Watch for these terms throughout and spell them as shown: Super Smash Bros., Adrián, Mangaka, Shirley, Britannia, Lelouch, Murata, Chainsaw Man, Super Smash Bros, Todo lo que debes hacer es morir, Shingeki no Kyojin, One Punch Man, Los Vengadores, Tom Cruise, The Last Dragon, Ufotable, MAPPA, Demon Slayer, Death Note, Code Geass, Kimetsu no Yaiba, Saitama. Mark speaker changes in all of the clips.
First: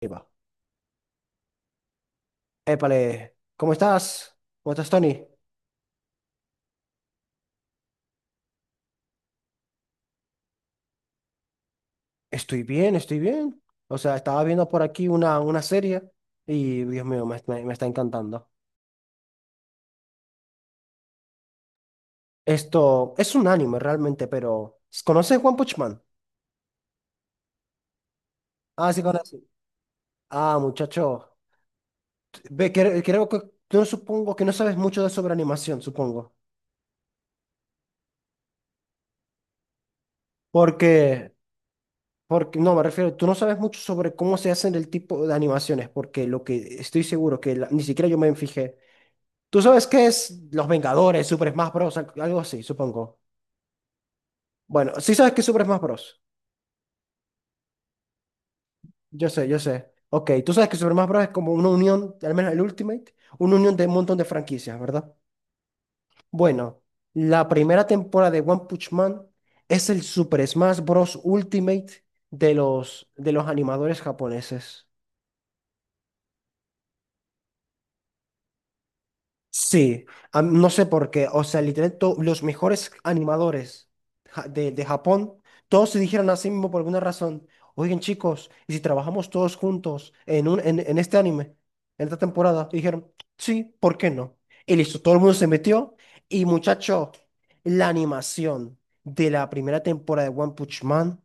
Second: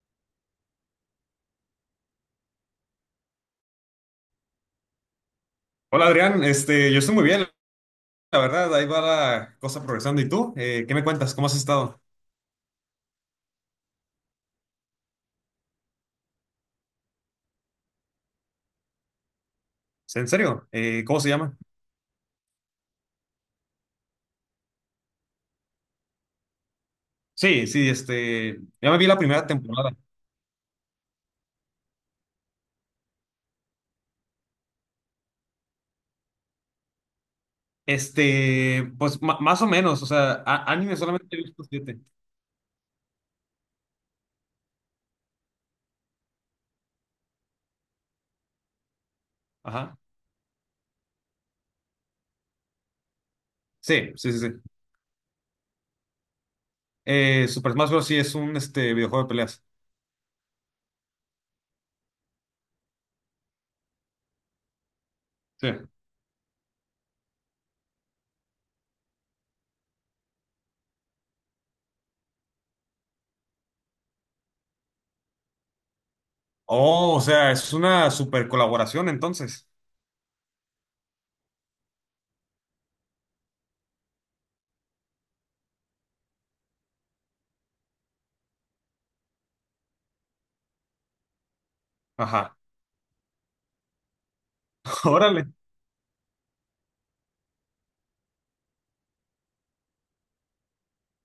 Speaker 1: Ahí va. Épale, ¿cómo estás? ¿Cómo estás, Tony?
Speaker 2: Hola Adrián, yo estoy muy bien, la verdad, ahí va la cosa progresando. ¿Y tú? ¿Qué me cuentas? ¿Cómo has estado?
Speaker 1: Estoy bien, estoy bien. O sea, estaba viendo por aquí una serie y, Dios mío, me está encantando.
Speaker 2: ¿En serio? ¿Cómo se llama?
Speaker 1: Esto es un anime realmente, pero ¿conoces One Punch Man?
Speaker 2: Sí, sí, ya
Speaker 1: Ah,
Speaker 2: me
Speaker 1: sí,
Speaker 2: vi la
Speaker 1: conoces.
Speaker 2: primera temporada.
Speaker 1: Ah, muchacho. Ve, creo que tú no supongo que no sabes mucho de sobre animación, supongo.
Speaker 2: Pues más o menos, o sea, anime
Speaker 1: Porque,
Speaker 2: solamente he visto siete.
Speaker 1: porque, no, me refiero, tú no sabes mucho sobre cómo se hacen el tipo de animaciones, porque lo que estoy seguro que ni siquiera yo me fijé. ¿Tú sabes
Speaker 2: Ajá.
Speaker 1: qué es Los Vengadores, Super Smash Bros? Algo así, supongo.
Speaker 2: Sí, sí, sí, sí.
Speaker 1: Bueno, sí sabes qué es Super Smash Bros.
Speaker 2: Super Smash Bros. Sí es un videojuego
Speaker 1: Yo
Speaker 2: de
Speaker 1: sé, yo
Speaker 2: peleas.
Speaker 1: sé. Ok, tú sabes que Super Smash Bros es como una unión, al menos el Ultimate, una unión de un montón de franquicias, ¿verdad?
Speaker 2: Sí.
Speaker 1: Bueno, la primera temporada de One Punch Man es el Super Smash Bros. Ultimate de los animadores japoneses.
Speaker 2: Oh, o sea, es una super colaboración entonces.
Speaker 1: Sí, no sé por qué. O sea, literalmente los mejores animadores de Japón, todos se dijeron así mismo por alguna razón. Oigan, chicos, ¿y si trabajamos todos juntos en este anime, en esta
Speaker 2: Ajá.
Speaker 1: temporada? Y dijeron, sí, ¿por qué no? Y listo, todo el mundo se
Speaker 2: Órale.
Speaker 1: metió. Y muchacho, la animación de la primera temporada de One Punch Man.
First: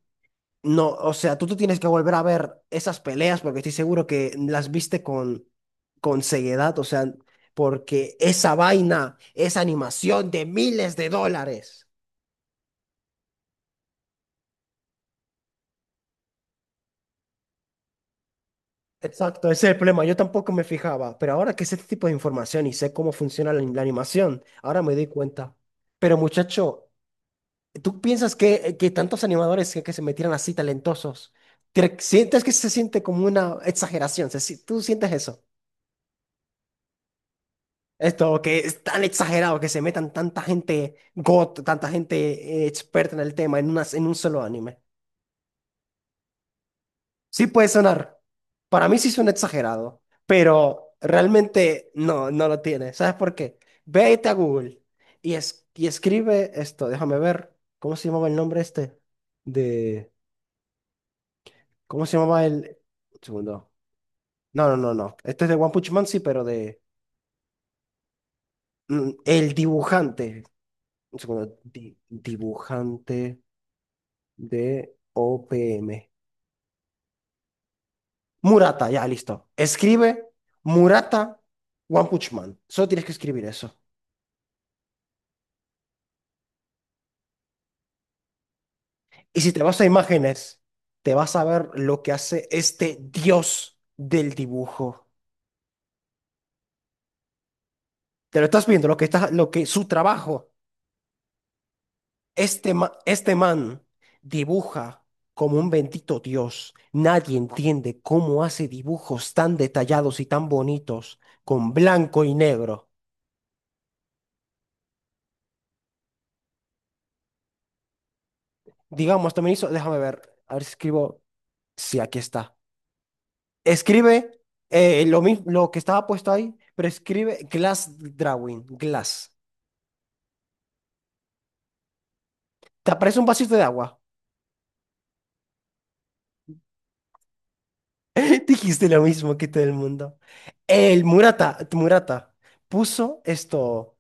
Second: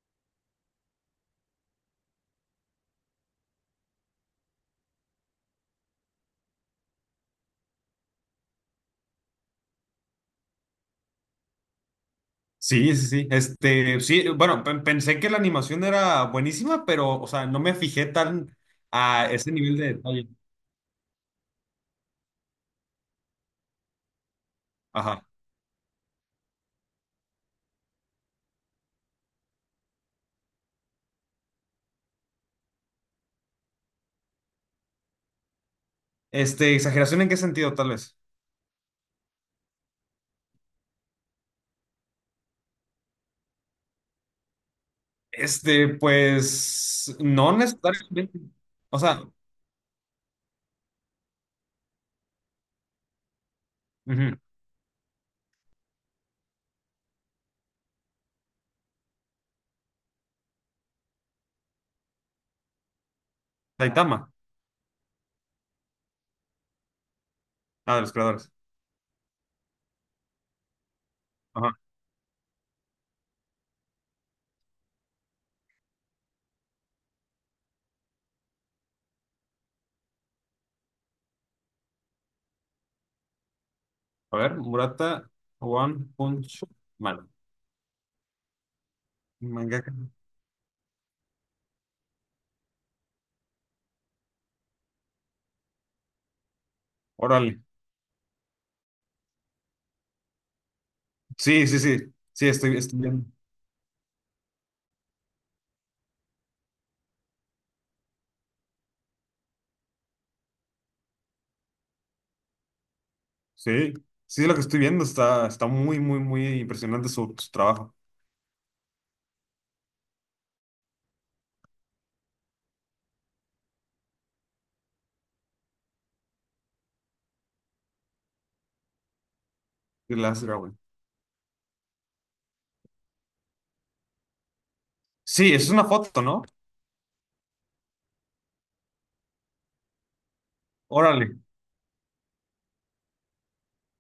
Speaker 1: No, o sea, tú te tienes que volver a ver esas peleas porque estoy seguro que las viste con ceguedad, o sea, porque esa vaina es animación de miles de dólares.
Speaker 2: Sí, sí, sí. Sí, bueno, pensé que la animación era buenísima, pero, o sea, no me fijé tan a ese
Speaker 1: Exacto, ese es
Speaker 2: nivel
Speaker 1: el
Speaker 2: de
Speaker 1: problema. Yo
Speaker 2: detalle.
Speaker 1: tampoco me fijaba, pero ahora que sé este tipo de información y sé cómo funciona la animación, ahora me doy
Speaker 2: Ajá.
Speaker 1: cuenta. Pero muchacho, ¿tú piensas que tantos animadores que se metieran así talentosos, sientes que se siente como una exageración? Se si- ¿Tú sientes eso?
Speaker 2: ¿Exageración en qué sentido, tal vez?
Speaker 1: Esto que es tan exagerado que se metan tanta gente experta en el tema en en un solo anime.
Speaker 2: Pues,
Speaker 1: Sí
Speaker 2: no
Speaker 1: puede sonar.
Speaker 2: necesariamente.
Speaker 1: Para mí
Speaker 2: O
Speaker 1: sí
Speaker 2: sea,
Speaker 1: suena exagerado, pero realmente no, no lo tiene. ¿Sabes por qué? Vete a
Speaker 2: ujú,
Speaker 1: Google y, y escribe esto. Déjame ver. ¿Cómo se llamaba el nombre este? De. ¿Cómo se llamaba el? Un segundo.
Speaker 2: Saitama.
Speaker 1: No, no, no, no. Este es de One Punch Man, sí, pero de.
Speaker 2: Ah, de los creadores.
Speaker 1: El dibujante. Un segundo.
Speaker 2: Ajá.
Speaker 1: Dibujante. D-O-P-M. Murata, ya, listo. Escribe Murata One Punch Man. Solo tienes que escribir eso.
Speaker 2: A ver, Murata One Punch Man.
Speaker 1: Y si te vas a
Speaker 2: Mangaka.
Speaker 1: imágenes, te vas a ver lo que hace este dios del dibujo.
Speaker 2: Órale.
Speaker 1: Te lo estás viendo, lo que está, lo que su trabajo.
Speaker 2: Sí, sí, sí. Sí,
Speaker 1: Este,
Speaker 2: estoy viendo.
Speaker 1: este man dibuja como un bendito dios. Nadie entiende cómo hace dibujos tan detallados y tan bonitos con blanco y negro.
Speaker 2: Sí. Sí, lo que estoy viendo está muy, muy, muy impresionante su trabajo.
Speaker 1: Digamos, también hizo, déjame ver, a ver si escribo. Sí, aquí está. Escribe lo mismo, lo que estaba puesto ahí, pero escribe glass drawing, glass.
Speaker 2: The Last Dragon.
Speaker 1: Te aparece un vasito de agua.
Speaker 2: Sí, es una foto, ¿no?
Speaker 1: Dijiste lo mismo que todo el mundo. El
Speaker 2: Órale.
Speaker 1: Murata puso esto,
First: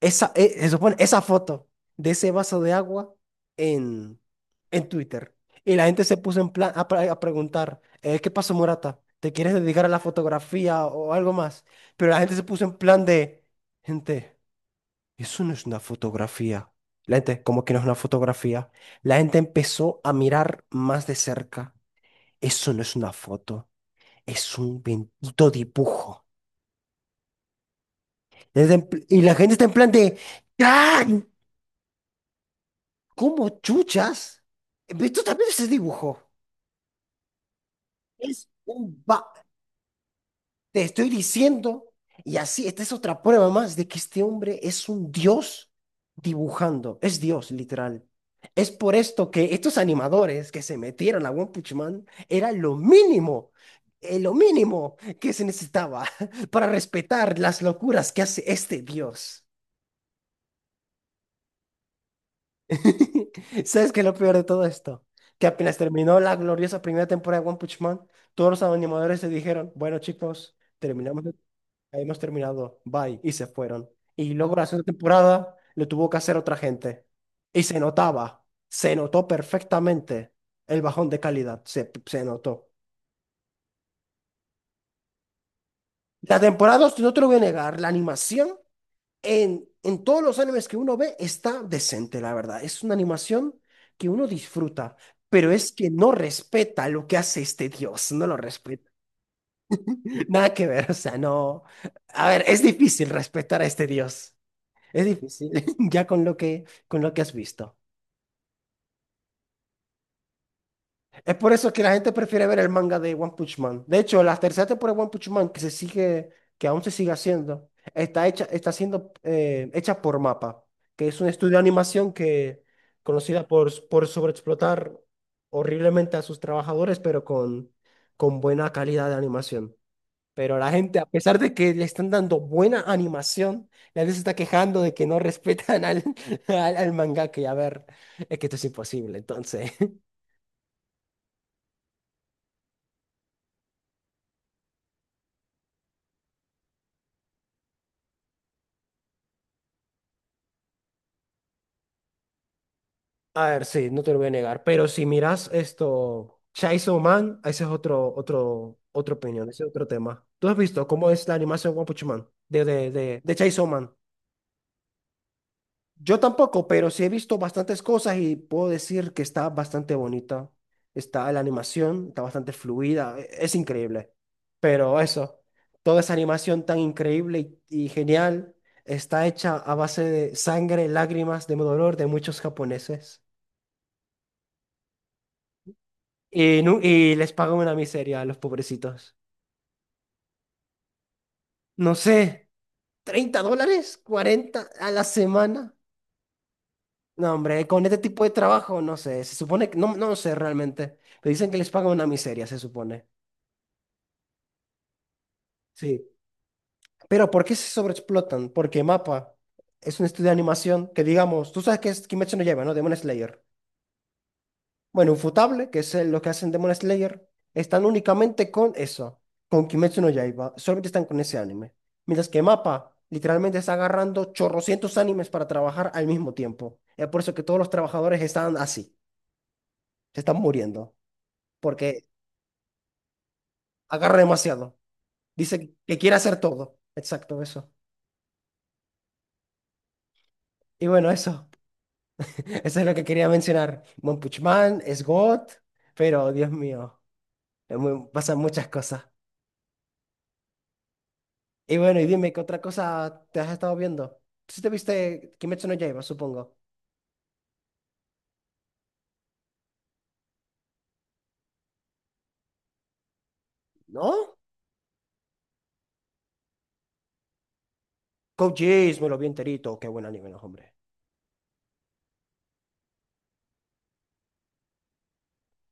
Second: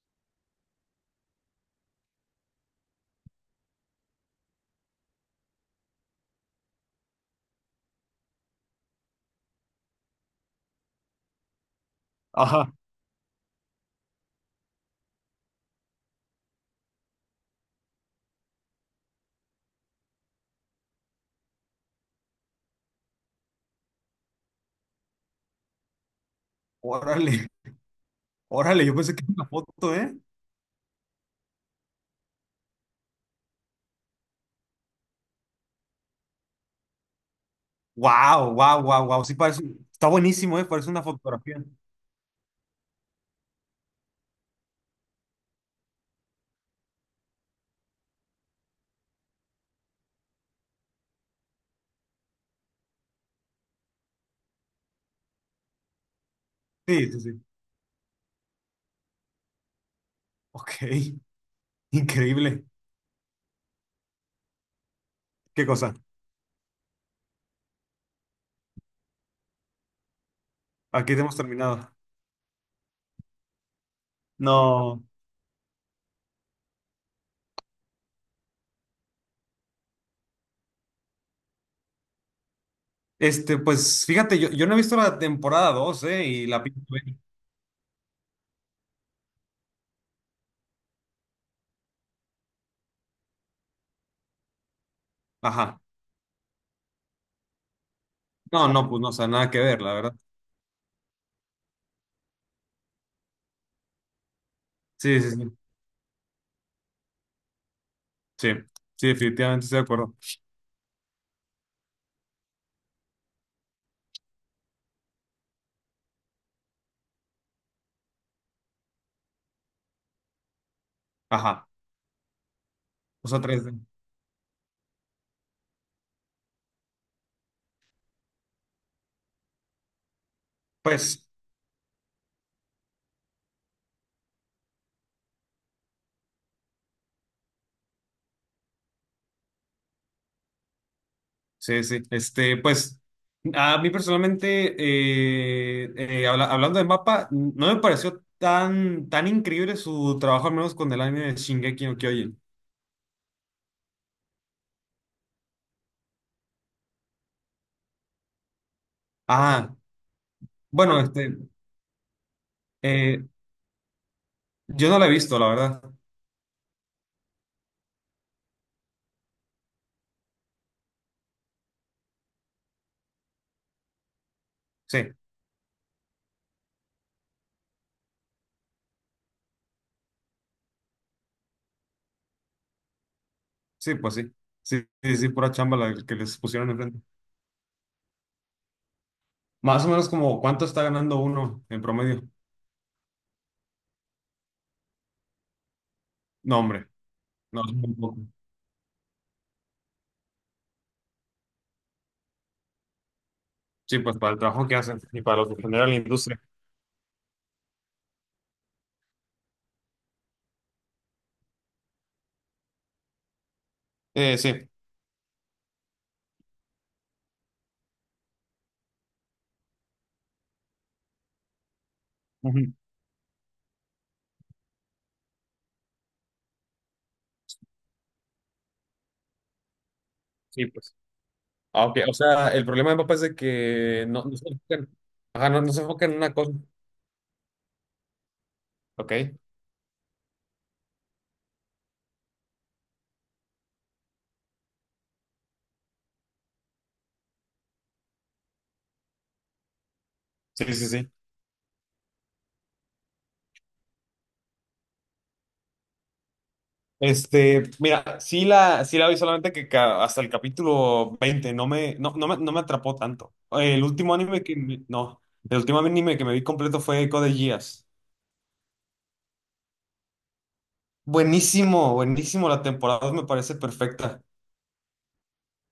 Speaker 1: esa, se supone, esa foto de ese vaso de agua en, en Twitter. Y la gente se puso en plan a preguntar, ¿qué pasó, Murata? ¿Te quieres dedicar a la fotografía o algo más? Pero la gente se puso
Speaker 2: Ajá.
Speaker 1: en plan de, gente. Eso no es una fotografía. La gente, ¿cómo que no es una fotografía? La gente empezó a mirar más de cerca. Eso no es una foto, es un bendito dibujo.
Speaker 2: Órale,
Speaker 1: La gente
Speaker 2: órale,
Speaker 1: en
Speaker 2: yo
Speaker 1: pl-
Speaker 2: pensé
Speaker 1: Y
Speaker 2: que era
Speaker 1: la
Speaker 2: una
Speaker 1: gente está en plan
Speaker 2: foto, ¿eh?
Speaker 1: de, ¡ay! ¿Cómo chuchas? Esto también es dibujo. Es
Speaker 2: Wow, wow,
Speaker 1: un
Speaker 2: wow, wow,
Speaker 1: ba-
Speaker 2: sí parece, está buenísimo, ¿eh?
Speaker 1: Te
Speaker 2: Parece una
Speaker 1: estoy
Speaker 2: fotografía.
Speaker 1: diciendo, y así, esta es otra prueba más de que este hombre es un dios dibujando, es dios literal. Es por esto que estos animadores que se metieron a One Punch Man era lo mínimo que se necesitaba para
Speaker 2: Sí, sí,
Speaker 1: respetar
Speaker 2: sí.
Speaker 1: las locuras que hace este dios.
Speaker 2: Ok, increíble.
Speaker 1: ¿Sabes qué es lo peor de todo esto? Que
Speaker 2: Qué
Speaker 1: apenas
Speaker 2: cosa.
Speaker 1: terminó la gloriosa primera temporada de One Punch Man, todos los animadores se dijeron, bueno chicos,
Speaker 2: Aquí
Speaker 1: terminamos,
Speaker 2: hemos terminado.
Speaker 1: hemos terminado, bye, y se fueron. Y luego la segunda
Speaker 2: No,
Speaker 1: temporada lo tuvo que hacer otra gente. Y se notaba, se notó perfectamente el bajón de calidad, se notó.
Speaker 2: pues fíjate, yo no he visto la temporada 2, ¿eh?
Speaker 1: La
Speaker 2: Y la
Speaker 1: temporada,
Speaker 2: pienso
Speaker 1: dos, no
Speaker 2: ver.
Speaker 1: te lo voy a negar, la animación. En todos los animes que uno ve está decente, la verdad. Es una animación que uno disfruta, pero es
Speaker 2: Ajá.
Speaker 1: que no respeta lo que hace este dios, no lo
Speaker 2: No, no,
Speaker 1: respeta.
Speaker 2: pues no, o sea, nada que ver, la verdad.
Speaker 1: Nada que ver, o sea, no. A ver, es difícil respetar a este dios. Es
Speaker 2: Sí, sí,
Speaker 1: difícil,
Speaker 2: sí.
Speaker 1: ya con lo que has visto.
Speaker 2: Sí, sí, definitivamente estoy de acuerdo.
Speaker 1: Es por eso que la gente prefiere ver el manga de One Punch Man. De hecho, la tercera temporada de One Punch Man, que aún se sigue haciendo, está hecha, está siendo hecha por MAPPA, que es un estudio de
Speaker 2: Ajá.
Speaker 1: animación que
Speaker 2: O sea,
Speaker 1: conocida
Speaker 2: tres. D
Speaker 1: por sobreexplotar horriblemente a sus trabajadores, pero con buena calidad de animación. Pero la gente, a
Speaker 2: Pues.
Speaker 1: pesar de que le están dando buena animación, la gente se está quejando de que no respetan al mangaka. Y a ver, es que esto es imposible, entonces.
Speaker 2: Sí, sí. Pues, a mí personalmente, hablando de mapa, no me pareció tan, tan increíble su trabajo, al menos con el anime de Shingeki no Kyojin.
Speaker 1: A ver, sí, no te lo voy a negar, pero si miras esto, Chainsaw Man, ese es otra opinión, ese es
Speaker 2: Ah,
Speaker 1: otro tema. ¿Tú has visto
Speaker 2: bueno, Ah,
Speaker 1: cómo es la animación One Punch Man? De, de, de,
Speaker 2: eh,
Speaker 1: de Chainsaw Man.
Speaker 2: yo no la he visto, la verdad.
Speaker 1: Yo tampoco, pero sí he visto bastantes cosas y puedo decir que está bastante bonita. Está la animación, está bastante fluida, es increíble.
Speaker 2: Sí,
Speaker 1: Pero eso, toda esa animación tan increíble y genial está hecha a base de sangre, lágrimas, de dolor de muchos japoneses.
Speaker 2: sí, pues sí. Sí, sí, sí, pura chamba la que les pusieron enfrente.
Speaker 1: Y les pagan una miseria a los pobrecitos.
Speaker 2: Más o menos como cuánto está ganando uno en
Speaker 1: No
Speaker 2: promedio.
Speaker 1: sé, $30, 40 a la semana.
Speaker 2: No, hombre,
Speaker 1: No,
Speaker 2: no,
Speaker 1: hombre,
Speaker 2: es
Speaker 1: con
Speaker 2: muy
Speaker 1: este
Speaker 2: poco.
Speaker 1: tipo de trabajo, no sé, se supone que, no, no sé realmente, pero dicen que les pagan una miseria, se supone.
Speaker 2: Sí, pues para el trabajo que hacen y para lo que genera la
Speaker 1: Sí,
Speaker 2: industria.
Speaker 1: pero ¿por qué se sobreexplotan? Porque MAPPA es un estudio de animación que, digamos, tú sabes que es Kimetsu no Yaiba, ¿no? Demon Slayer.
Speaker 2: Sí.
Speaker 1: Bueno, Ufotable, que es los que hacen Demon Slayer, están únicamente con eso, con Kimetsu no Yaiba. Solamente están con ese anime. Mientras que
Speaker 2: Ujú.
Speaker 1: MAPPA literalmente está agarrando chorrocientos animes para trabajar al mismo tiempo. Es por eso que todos los trabajadores están así, se están
Speaker 2: Sí, pues.
Speaker 1: muriendo,
Speaker 2: Ah, ok.
Speaker 1: porque
Speaker 2: O sea, el problema de papá es de que
Speaker 1: agarra
Speaker 2: no se
Speaker 1: demasiado.
Speaker 2: enfocan, ajá, no
Speaker 1: Dice
Speaker 2: se
Speaker 1: que
Speaker 2: enfocan
Speaker 1: quiere
Speaker 2: en una
Speaker 1: hacer
Speaker 2: cosa.
Speaker 1: todo. Exacto, eso.
Speaker 2: Ok.
Speaker 1: Y bueno, eso. Eso es lo que quería mencionar. One Punch Man es God, pero Dios mío, pasan muchas cosas.
Speaker 2: Sí, sí, sí.
Speaker 1: Y bueno, y dime, ¿qué otra cosa te has estado viendo? Si te viste Kimetsu no Yaiba, supongo.
Speaker 2: Mira, sí la vi solamente que hasta el capítulo 20, no me atrapó tanto. El último
Speaker 1: ¿No?
Speaker 2: anime que no, el último anime que me vi completo fue Code Geass.
Speaker 1: Code Geass, me lo vi enterito. Qué buen anime, no, hombre.
Speaker 2: Buenísimo, buenísimo. La temporada dos me parece perfecta.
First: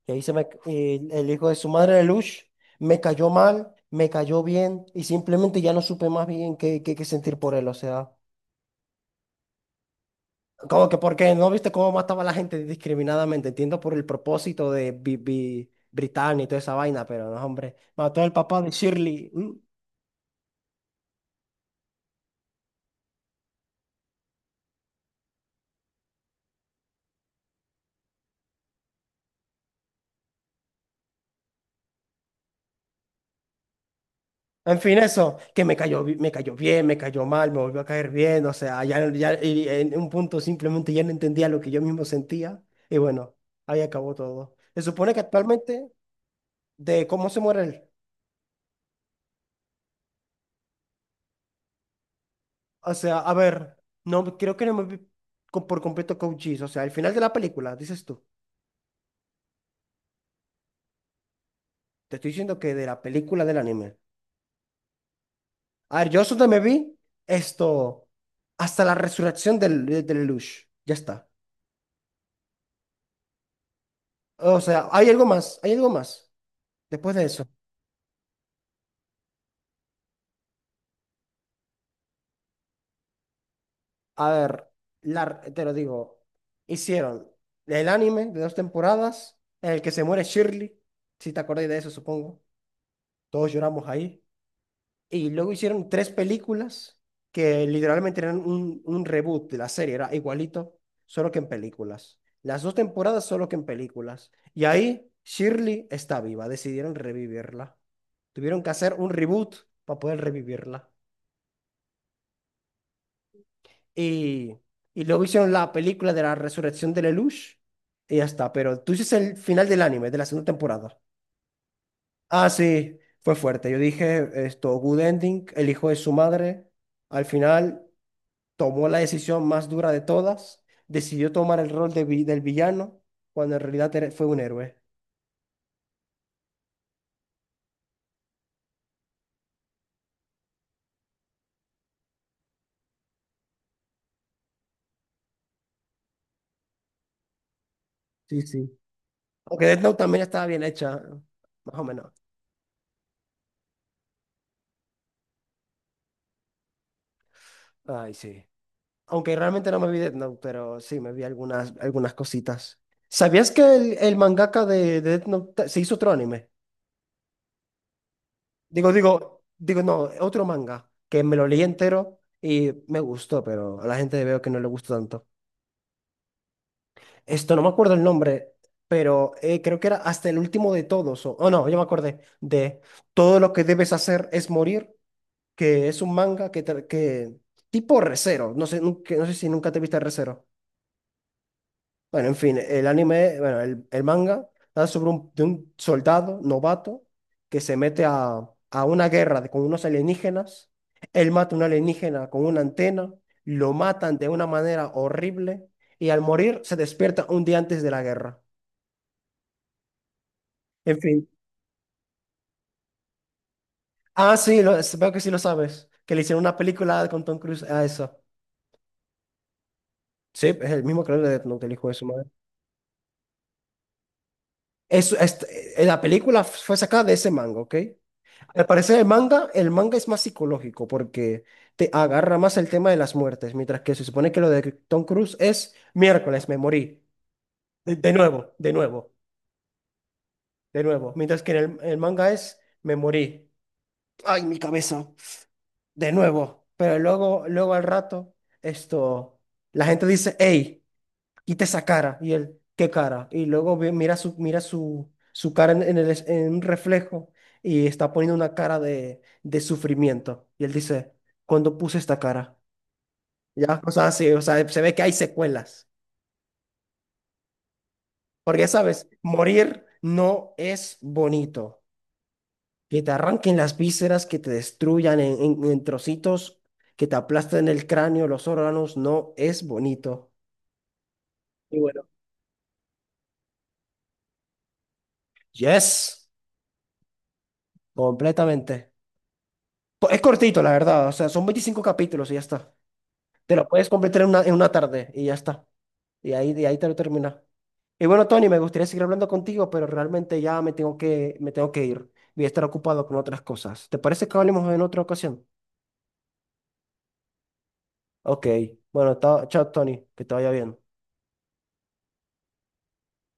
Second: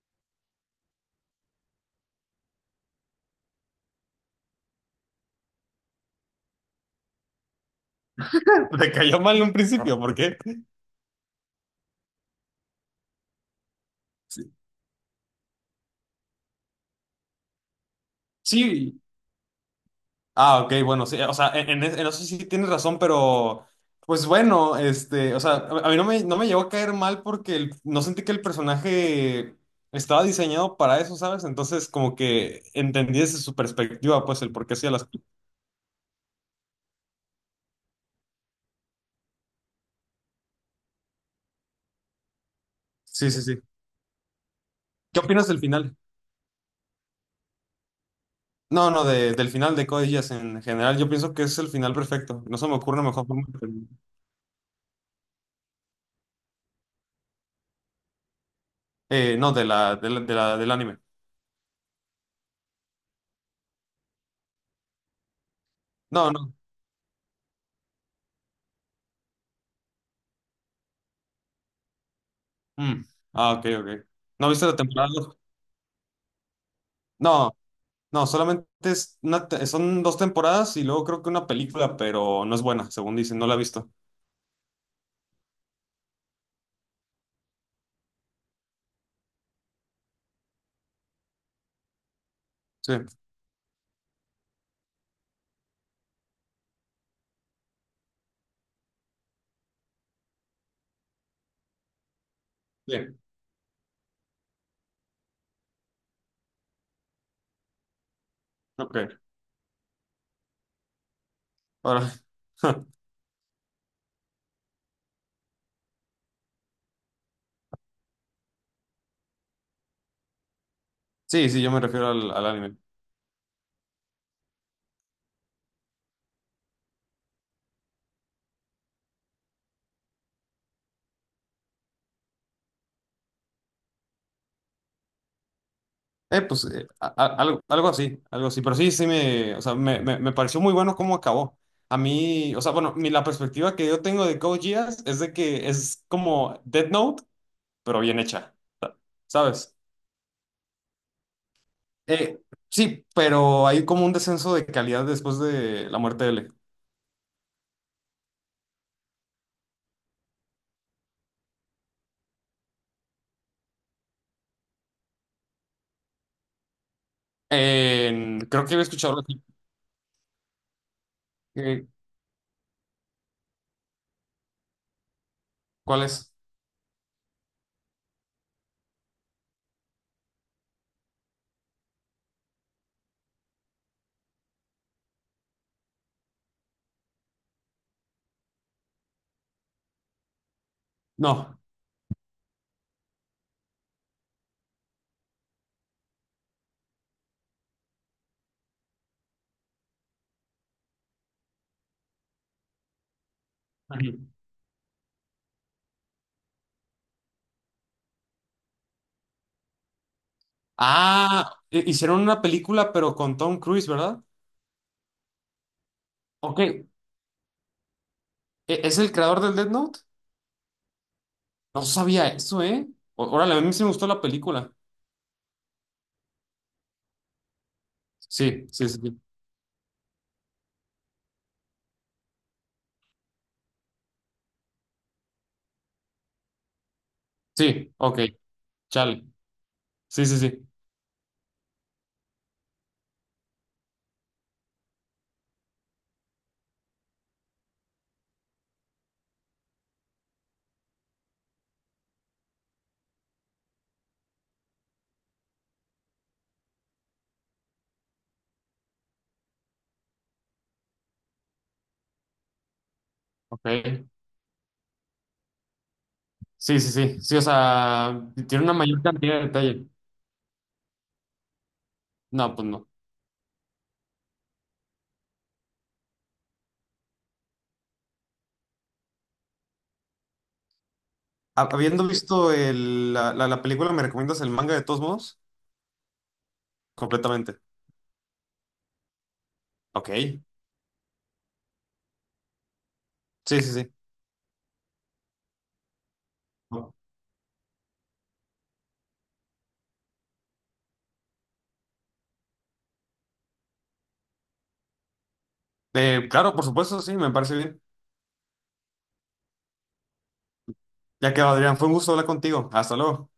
Speaker 1: Y ahí se me... y el hijo de su madre, de Lush, me cayó mal, me cayó bien, y simplemente ya no supe más bien qué sentir por él. O sea,
Speaker 2: Me cayó mal en un principio, ¿por qué?
Speaker 1: como que porque no viste cómo mataba a la gente discriminadamente. Entiendo por el propósito de Britannia y toda esa vaina, pero no, hombre. Mató al papá de
Speaker 2: Sí,
Speaker 1: Shirley.
Speaker 2: Ah, ok, bueno, sí, o sea, en, en eso sí tienes razón, pero pues bueno, o sea, a mí no me llegó a caer mal porque no sentí que el personaje estaba diseñado para eso, ¿sabes? Entonces, como que entendí desde su perspectiva, pues, el por qué
Speaker 1: En
Speaker 2: hacía
Speaker 1: fin,
Speaker 2: las cosas.
Speaker 1: eso, que me cayó bien, me cayó mal, me volvió a caer bien, o sea, ya, ya y en un punto simplemente ya no entendía lo que yo mismo sentía y
Speaker 2: Sí,
Speaker 1: bueno,
Speaker 2: sí, sí.
Speaker 1: ahí acabó todo. Se supone
Speaker 2: ¿Qué
Speaker 1: que
Speaker 2: opinas del
Speaker 1: actualmente
Speaker 2: final?
Speaker 1: de cómo se muere él,
Speaker 2: No, no, del final de Code Geass en general, yo pienso que es el final perfecto. No se me
Speaker 1: o
Speaker 2: ocurre una
Speaker 1: sea,
Speaker 2: mejor
Speaker 1: a
Speaker 2: forma de
Speaker 1: ver,
Speaker 2: terminar.
Speaker 1: no, creo que no me vi por completo Cochise, o sea, al final de la película, dices tú,
Speaker 2: No, de la, del anime.
Speaker 1: te estoy diciendo que de la película del anime. A ver, yo
Speaker 2: No,
Speaker 1: solo
Speaker 2: no.
Speaker 1: me vi esto, hasta la resurrección del Lelouch, ya está.
Speaker 2: Mm. Ah, ok, ok. ¿No
Speaker 1: O
Speaker 2: viste la
Speaker 1: sea,
Speaker 2: temporada dos?
Speaker 1: hay algo más después de eso.
Speaker 2: No. No, solamente es una son dos temporadas y luego creo que una película, pero no es buena, según dicen, no la he visto.
Speaker 1: A ver, te lo digo. Hicieron el anime de dos temporadas en el que se muere Shirley, si te acordás de eso, supongo.
Speaker 2: Sí.
Speaker 1: Todos lloramos ahí. Y luego hicieron tres películas que literalmente eran un reboot de la serie, era igualito, solo que en películas. Las dos
Speaker 2: Sí.
Speaker 1: temporadas solo que en películas. Y ahí Shirley está viva, decidieron revivirla. Tuvieron que hacer un
Speaker 2: Ok.
Speaker 1: reboot para poder revivirla.
Speaker 2: Ahora.
Speaker 1: Y, y luego hicieron la película de la resurrección de Lelouch y ya está. Pero tú dices el final del anime, de la segunda temporada.
Speaker 2: Sí, sí, yo me refiero al, al
Speaker 1: Ah,
Speaker 2: anime.
Speaker 1: sí, fue fuerte. Yo dije esto, good ending, el hijo de su madre, al final tomó la decisión más dura de todas, decidió tomar el rol de del villano, cuando en realidad fue un héroe.
Speaker 2: Pues algo, algo así. Pero sí, o sea, me pareció muy bueno cómo acabó. A mí, o sea, bueno, la perspectiva que yo tengo de Code Geass es de que es como Death Note, pero bien
Speaker 1: Sí,
Speaker 2: hecha,
Speaker 1: sí. Aunque
Speaker 2: ¿sabes?
Speaker 1: Death Note también estaba bien hecha, más o menos.
Speaker 2: Eh, sí, pero hay como un descenso de calidad después de la muerte de L.
Speaker 1: Ay, sí. Aunque realmente no me vi Death Note, pero sí me vi algunas cositas. ¿Sabías que el mangaka de Death Note se hizo otro anime?
Speaker 2: Creo que había escuchado algo así.
Speaker 1: No, otro manga que me lo leí
Speaker 2: Eh,
Speaker 1: entero y me gustó, pero a la gente veo que no le gustó tanto.
Speaker 2: ¿Cuál es?
Speaker 1: Esto no me acuerdo el nombre, pero creo que era hasta el último de todos. Oh, no, yo me acordé de Todo lo que debes hacer es morir, que es un manga que tipo recero. No sé, no sé si nunca te viste recero.
Speaker 2: No.
Speaker 1: Bueno, en fin, el anime, bueno, el manga trata sobre de un soldado novato que se mete a una guerra con unos alienígenas. Él mata a un alienígena con una antena, lo matan
Speaker 2: Ujú.
Speaker 1: de una manera horrible y al morir se despierta un día antes de la guerra. En fin.
Speaker 2: Ah, hicieron una película, pero con Tom Cruise, ¿verdad?
Speaker 1: Ah, sí, veo que sí lo sabes, que le hicieron una
Speaker 2: Ok.
Speaker 1: película con Tom Cruise a eso.
Speaker 2: ¿Es el creador del Death Note?
Speaker 1: Sí, es el mismo creador de Death Note, el
Speaker 2: No
Speaker 1: hijo de su
Speaker 2: sabía
Speaker 1: madre.
Speaker 2: eso, ¿eh? Órale, a mí sí me gustó la película.
Speaker 1: Es, es- la película fue sacada de ese manga, ¿ok?
Speaker 2: Sí,
Speaker 1: Al
Speaker 2: sí,
Speaker 1: parecer
Speaker 2: sí. Sí,
Speaker 1: el manga es más psicológico porque te agarra más el tema de las muertes, mientras que se supone que lo de Tom Cruise es miércoles, me morí.
Speaker 2: sí,
Speaker 1: De, de
Speaker 2: ok.
Speaker 1: nuevo, de nuevo,
Speaker 2: Chale. Sí, sí, sí.
Speaker 1: de nuevo. Mientras que en el manga es me morí. Ay, mi cabeza. De nuevo. Pero luego al rato, esto, la gente dice, hey. Quita esa cara. Y él, ¿qué cara? Y luego mira mira su cara en un reflejo y está poniendo una cara de sufrimiento. Y él dice, ¿cuándo puse esta cara? Ya, o
Speaker 2: Ok.
Speaker 1: sea, sí, o sea, se ve que hay secuelas.
Speaker 2: Sí, sí, sí. Sí, o sea,
Speaker 1: Porque
Speaker 2: tiene
Speaker 1: ya
Speaker 2: una mayor
Speaker 1: sabes,
Speaker 2: cantidad de
Speaker 1: morir
Speaker 2: detalle.
Speaker 1: no es bonito.
Speaker 2: No, pues no.
Speaker 1: Que te arranquen las vísceras, que te destruyan en trocitos, que te aplasten el cráneo, los órganos, no es bonito. Y
Speaker 2: Habiendo
Speaker 1: bueno,
Speaker 2: visto la película, ¿me recomiendas el manga de todos modos?
Speaker 1: yes,
Speaker 2: Completamente.
Speaker 1: completamente.
Speaker 2: Ok.
Speaker 1: Es cortito, la verdad. O sea, son 25 capítulos y ya está. Te
Speaker 2: Sí,
Speaker 1: lo puedes
Speaker 2: sí,
Speaker 1: completar en en una tarde y ya está. Y ahí, de ahí
Speaker 2: sí.
Speaker 1: te lo terminas. Y bueno, Tony, me gustaría seguir hablando contigo, pero realmente ya me tengo me tengo que ir. Voy a estar ocupado con otras cosas. ¿Te parece que hablemos en otra ocasión?
Speaker 2: Claro, por supuesto, sí, me parece bien.
Speaker 1: Ok. Bueno, chao, Tony. Que te vaya bien.
Speaker 2: Ya que Adrián, fue un gusto hablar contigo. Hasta luego.